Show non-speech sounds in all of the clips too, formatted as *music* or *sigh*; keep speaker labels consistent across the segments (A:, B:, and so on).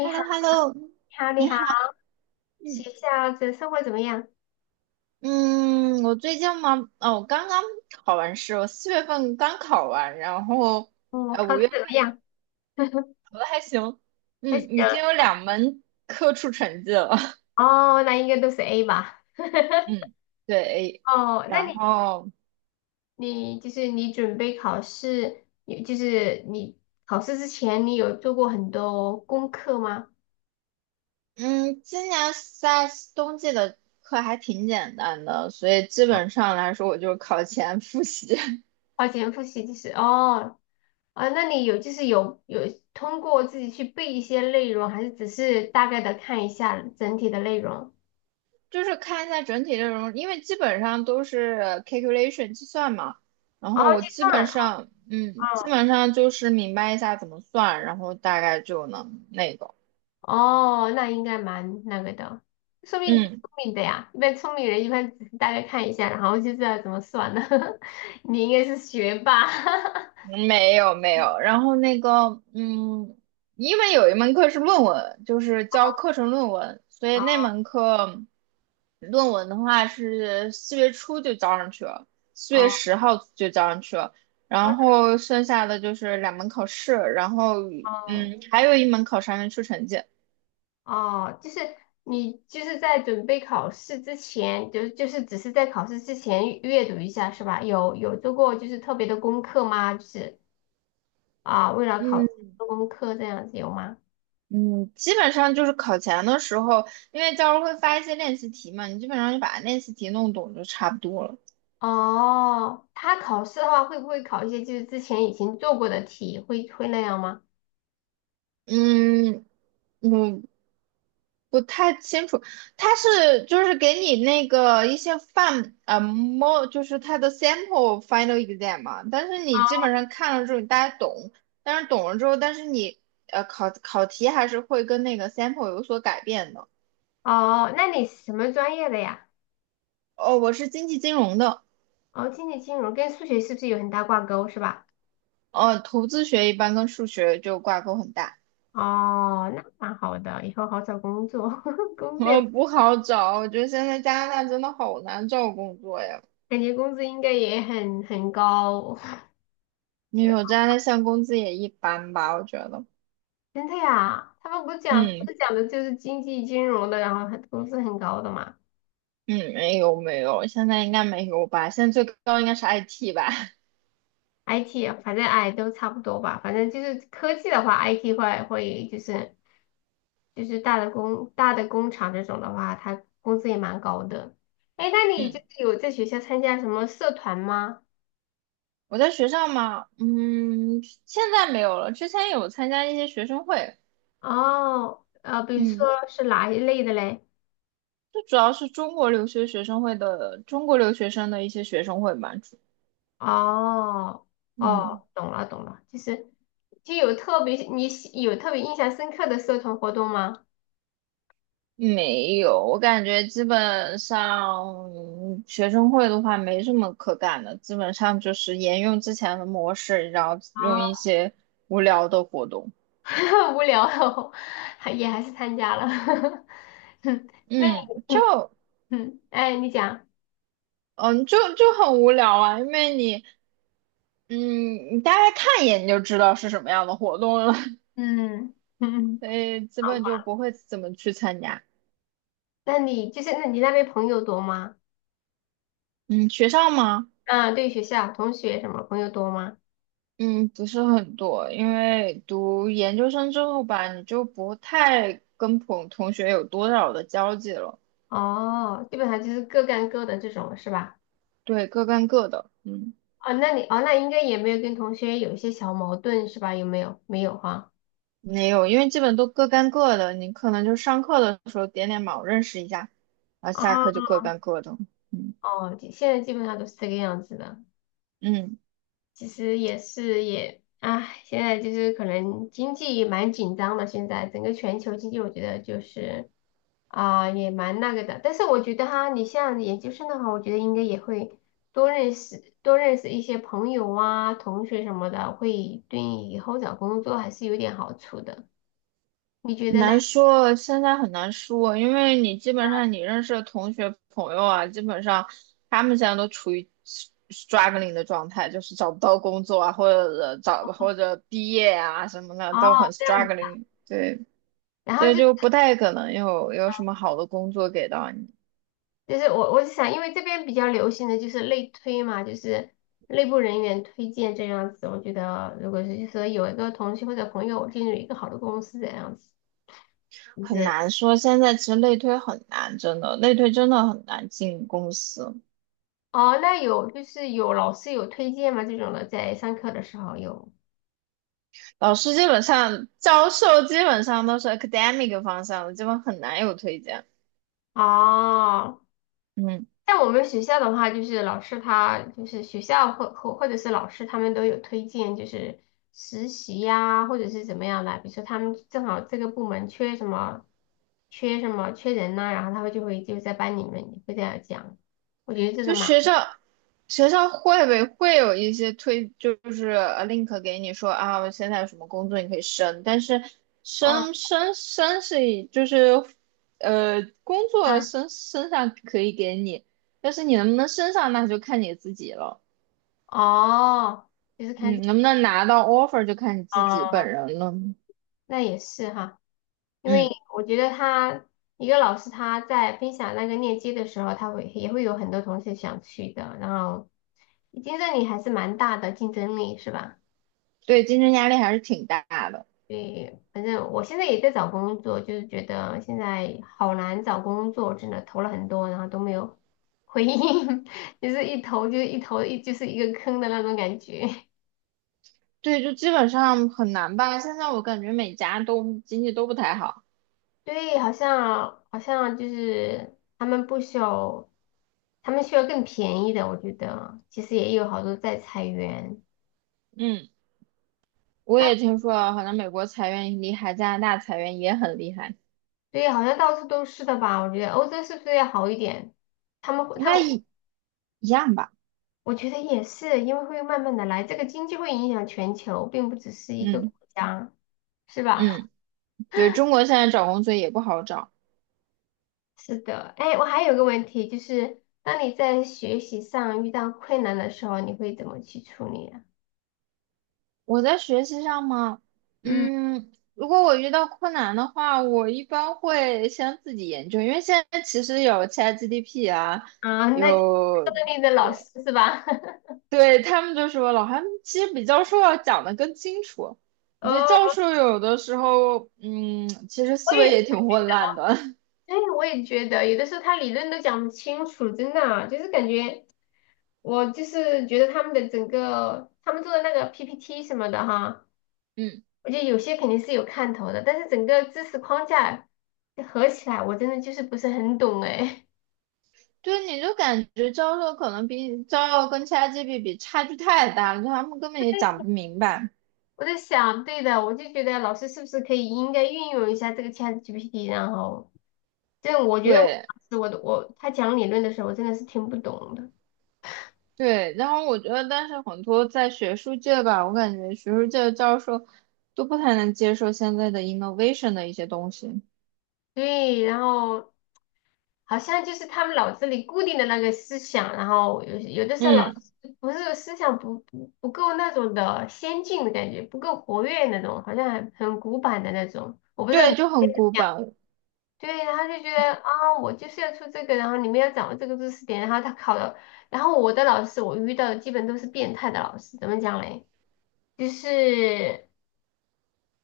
A: h e l
B: 好，
A: l o h e l l o
B: 你好，
A: 你
B: 你好，
A: 好。嗯，
B: 学校的生活怎么样？
A: 嗯，我最近嘛，哦，我刚刚考完试，我4月份刚考完，然后
B: 考
A: 五
B: 的
A: 月
B: 怎么
A: 份就
B: 样？*laughs*
A: 考的还行。
B: 还行
A: 嗯，已经有
B: 啊。
A: 两门科出成绩了。*laughs*
B: 哦，那应该都是 A 吧。*laughs*
A: 嗯，对，
B: 哦，那
A: 然
B: 你
A: 后
B: 你准备考试，你就是你考试之前，你有做过很多功课吗？
A: 嗯，今年在冬季的课还挺简单的，所以基本上来说，我就考前复习。*laughs*
B: 花钱复习就是哦。啊，那你有就是有有通过自己去背一些内容，还是只是大概的看一下整体的内容？
A: 就是看一下整体内容，因为基本上都是calculation 计算嘛，然
B: 哦，
A: 后我
B: 计
A: 基
B: 算了。
A: 本上，嗯，基
B: 哦。
A: 本上就是明白一下怎么算，然后大概就能那个，
B: 哦，那应该蛮那个的，说明你挺
A: 嗯。
B: 聪明的呀。一般聪明人一般只是大概看一下，然后就知道怎么算了。*laughs* 你应该是学霸。*laughs*
A: 没有没有，然后那个，因为有一门课是论文，就是教课程论文，所以那
B: 哦
A: 门课论文的话是4月初就交上去了，四月
B: 哦
A: 十号就交上去了，然后剩下的就是两门考试，然后
B: 哦
A: 还有一门考试还没出成绩。
B: 哦，就是你就是在准备考试之前，就是只是在考试之前阅读一下是吧？有做过就是特别的功课吗？就是啊，为了考试
A: 嗯
B: 做功课这样子有吗？
A: 嗯，基本上就是考前的时候，因为教授会发一些练习题嘛，你基本上就把练习题弄懂就差不多了。
B: 哦，他考试的话会不会考一些就是之前已经做过的题，会那样吗？
A: 嗯，嗯，不太清楚，他是就是给你那个一些就是他的 sample final exam 嘛，但是你基本上看了之后你大家懂，但是懂了之后，但是你考题还是会跟那个 sample 有所改变的。
B: 哦，那你是什么专业的呀？
A: 哦，我是经济金融的，
B: 哦，经济金融跟数学是不是有很大挂钩，是吧？
A: 投资学一般跟数学就挂钩很大，
B: 哦，那蛮好的，以后好找工作。*laughs* 工作也
A: 不好找，我觉得现在加拿大真的好难找工作呀，
B: 感觉工资应该也很高。*laughs* 对
A: 因为
B: 啊。
A: 我加拿大现在工资也一般吧，我觉得，
B: 真的呀，他们不
A: 嗯。
B: 是讲的就是经济金融的，然后很工资很高的嘛。
A: 嗯，没有没有，现在应该没有吧？现在最高应该是 IT 吧？
B: IT 啊反正哎都差不多吧，反正就是科技的话，IT 会就是大的大的工厂这种的话，它工资也蛮高的。哎，那
A: *laughs*
B: 你就
A: 嗯，
B: 是有在学校参加什么社团吗？
A: 我在学校嘛，现在没有了。之前有参加一些学生会，
B: 哦，呃，比如说
A: 嗯，
B: 是哪一类的嘞？
A: 就主要是中国留学学生会的中国留学生的一些学生会嘛。
B: 哦
A: 嗯，
B: 哦。懂了，就是就有特别你喜有特别印象深刻的社团活动吗？
A: 没有，我感觉基本上学生会的话没什么可干的，基本上就是沿用之前的模式，然后用一
B: 啊，
A: 些无聊的活动。
B: *laughs* 无聊了 *laughs* 还也还是参加了。*laughs* 那
A: 嗯，
B: 你？
A: 就
B: 嗯，哎，你讲。
A: 嗯，就就很无聊啊，因为你，嗯，你大概看一眼你就知道是什么样的活动了，
B: 嗯。
A: *laughs*
B: 嗯，
A: 所以基
B: 好
A: 本就
B: 吧。
A: 不会怎么去参加。
B: 那你就是那你那边朋友多吗？
A: 嗯，学校吗？
B: 啊，对学校同学什么朋友多吗？
A: 嗯，不是很多，因为读研究生之后吧，你就不太跟朋同学有多少的交际了，
B: 哦，基本上就是各干各的这种是吧？
A: 对，各干各的，
B: 哦，那你。哦，那应该也没有跟同学有一些小矛盾是吧？有没有？没有哈。
A: 没有，因为基本都各干各的，你可能就上课的时候点点卯认识一下，然后
B: 哦。
A: 下课就各干各的，嗯
B: 哦，现在基本上都是这个样子的。
A: 嗯。
B: 其实也是也，唉，现在就是可能经济也蛮紧张的，现在整个全球经济，我觉得就是啊、也蛮那个的。但是我觉得哈，你像研究生的话，我觉得应该也会多认识一些朋友啊、同学什么的，会对以后找工作还是有点好处的。你觉得嘞？
A: 难说，现在很难说，因为你基本上你认识的同学朋友啊，基本上他们现在都处于 struggling 的状态，就是找不到工作啊，或者毕业啊什么的
B: 哦，
A: 都很
B: 这样子。
A: struggling，对，
B: 然
A: 所
B: 后
A: 以
B: 就
A: 就不太可能有什么好的工作给到你，
B: 就是我是想，因为这边比较流行的就是内推嘛，就是内部人员推荐这样子。我觉得如果是就是说有一个同学或者朋友进入一个好的公司这样子，就
A: 很
B: 是
A: 难说。现在其实内推很难，真的，内推真的很难进公司。
B: 哦，那有就是有老师有推荐吗？这种的在上课的时候有。
A: 老师基本上，教授基本上都是 academic 方向的，基本很难有推荐。
B: 哦，
A: 嗯。
B: 像我们学校的话，就是老师他就是学校或者是老师他们都有推荐，就是实习呀、或者是怎么样的。比如说他们正好这个部门缺什么，缺人呐、然后他们就会就在班里面会这样讲。我觉得这个
A: 就
B: 嘛。
A: 学校会不会有一些推，就是link 给你说啊，我现在有什么工作你可以升，但是
B: 哦。
A: 升是以就是工作
B: 嗯。
A: 升上可以给你，但是你能不能升上那就看你自己了，
B: 哦，就是看
A: 嗯，
B: 这。
A: 能不能拿到 offer 就看你自己本
B: 哦，
A: 人了，
B: 那也是哈。因为
A: 嗯，
B: 我觉得他一个老师他在分享那个链接的时候，他会也会有很多同学想去的，然后竞争力还是蛮大的，竞争力是吧？
A: 对，竞争压力还是挺大的，
B: 对，反正我现在也在找工作，就是觉得现在好难找工作，真的投了很多，然后都没有回应。*laughs* 就是一投就一投一就是一个坑的那种感觉。
A: 对，就基本上很难吧，现在我感觉每家都经济都不太好，
B: 对，好像就是他们不需要，他们需要更便宜的，我觉得其实也有好多在裁员。
A: 嗯。我也听说，好像美国裁员很厉害，加拿大裁员也很厉害，
B: 对，好像到处都是的吧？我觉得欧洲是不是要好一点？他们会，
A: 应
B: 他
A: 该
B: 们
A: 一样吧？
B: 我觉得也是，因为会慢慢的来，这个经济会影响全球，并不只是一个
A: 嗯
B: 国家，是吧？
A: 嗯，对，中国现在找工作也不好找。
B: 是的，哎，我还有个问题，就是当你在学习上遇到困难的时候，你会怎么去处理啊？
A: 我在学习上吗？
B: 嗯。
A: 如果我遇到困难的话，我一般会先自己研究，因为现在其实有 c h a t g p 啊，
B: 啊，那这
A: 有，
B: 里的老师是吧？*laughs*
A: 对，他们就说老韩其实比教授要讲的更清楚。我觉得教
B: 哦，
A: 授有的时候，其实
B: 我
A: 思维
B: 也。
A: 也挺混乱的。*laughs*
B: 对，我也觉得有的时候他理论都讲不清楚，真的啊，就是感觉我就是觉得他们做的那个 PPT 什么的哈，
A: 嗯
B: 我觉得有些肯定是有看头的，但是整个知识框架合起来，我真的就是不是很懂哎。*laughs*
A: 对，你就感觉教授可能比教授跟其他 a t g p 比差距太大了，他们根本也讲不明白。
B: 我在想，对的，我就觉得老师是不是可以应该运用一下这个 ChatGPT,然后，这样我觉得我
A: 对
B: 当时我的我他讲理论的时候，我真的是听不懂的。
A: 对，然后我觉得，但是很多在学术界吧，我感觉学术界的教授都不太能接受现在的 innovation 的一些东西。
B: 对，然后好像就是他们脑子里固定的那个思想，然后有的时候老
A: 嗯，
B: 子不是思想不够那种的先进的感觉，不够活跃那种，好像很古板的那种。我不知道
A: 对，
B: 你。
A: 就很古板。
B: 对，然后就觉得啊、我就是要出这个，然后你们要掌握这个知识点，然后他考了，然后我的老师我遇到的基本都是变态的老师，怎么讲嘞？就是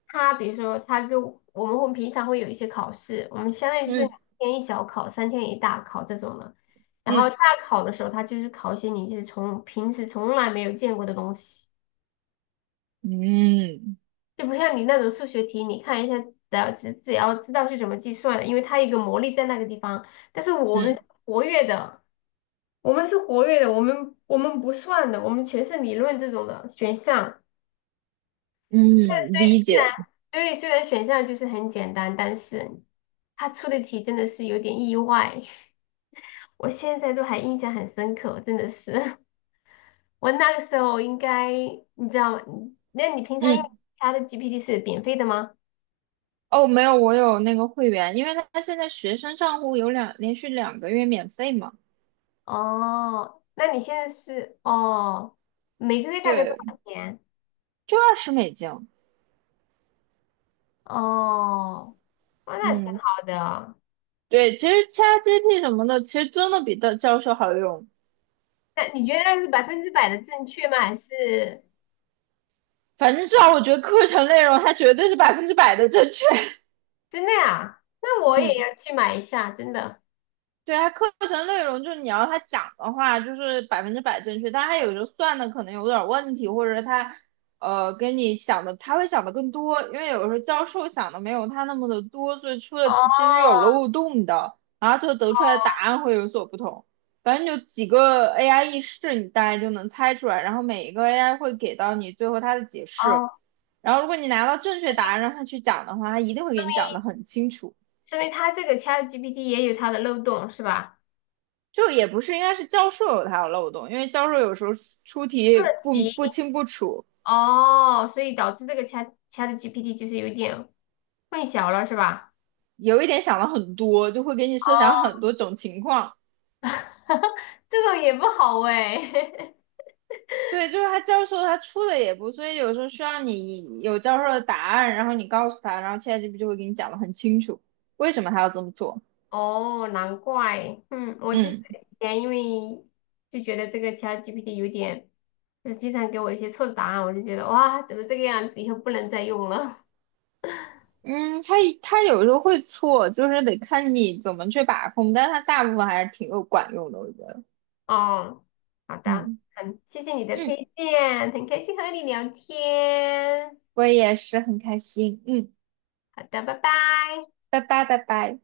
B: 他比如说他跟我我们会平常会有一些考试，我们相当于就是两
A: 嗯
B: 天一小考，三天一大考这种的。然后
A: 嗯
B: 大考的时候，他就是考一些你就是从平时从来没有见过的东西，
A: 嗯
B: 就不像你那种数学题，你看一下，只要知道是怎么计算的，因为它有一个魔力在那个地方。但是我们
A: 嗯
B: 是活跃的，我们不算的，我们全是理论这种的选项。对，
A: 嗯，
B: 所
A: 理
B: 以虽然
A: 解。
B: 对，所以虽然选项就是很简单，但是他出的题真的是有点意外。*laughs* 我现在都还印象很深刻，真的是。*laughs* 我那个时候应该，你知道吗？那你平常用
A: 嗯，
B: 他的 GPT 是免费的吗？
A: 哦，没有，我有那个会员，因为他现在学生账户有连续2个月免费嘛，
B: 哦，那你现在是哦，每个月大概多
A: 对，
B: 少钱？
A: 就20美金。
B: 哦。哦，那挺
A: 嗯，
B: 好的。
A: 对，其实 ChatGPT 什么的，其实真的比的教授好用。
B: 那你觉得那是百分之百的正确吗？还是
A: 反正至少我觉得课程内容它绝对是百分之百的正确。
B: 真的呀？那
A: *laughs*
B: 我也
A: 嗯。
B: 要去买一下，真的。
A: 对它课程内容就是你要他讲的话，就是百分之百正确，但它有时候算的可能有点问题，或者他，跟你想的他会想的更多，因为有时候教授想的没有他那么的多，所以出的题其实有
B: 哦。
A: 漏洞的，然后最后得出来的答案会有所不同。反正就几个 AI 意识，你大概就能猜出来，然后每一个 AI 会给到你最后它的解释，
B: 哦，
A: 然后如果你拿到正确答案让他去讲的话，他一定会给你讲的很清楚。
B: 说明它这个 ChatGPT 也有它的漏洞是吧？
A: 就也不是，应该是教授有他的漏洞，因为教授有时候出
B: 出
A: 题
B: 了
A: 不
B: 题。
A: 不清不楚，
B: 哦，所以导致这个 ChatGPT 就是有点混淆了是吧？
A: 有一点想了很多，就会给你设想很
B: 哦，
A: 多种情况。
B: *laughs* 这种也不好哎。
A: 对，就是他教授他出的也不，所以有时候需要你有教授的答案，然后你告诉他，然后现在这 t 就会给你讲的很清楚，为什么他要这么做。
B: *laughs* 哦，难怪。嗯，我就是
A: 嗯
B: 以前因为就觉得这个 ChatGPT 有点，就是经常给我一些错的答案，我就觉得哇，怎么这个样子，以后不能再用了。
A: 嗯，他他有时候会错，就是得看你怎么去把控，但是他大部分还是挺有管用的，我觉得。
B: 哦，好
A: 嗯
B: 的，很谢谢你的
A: 嗯，
B: 推荐，很开心和你聊天。
A: 我也是很开心。嗯，
B: 好的，拜拜。
A: 拜拜拜拜。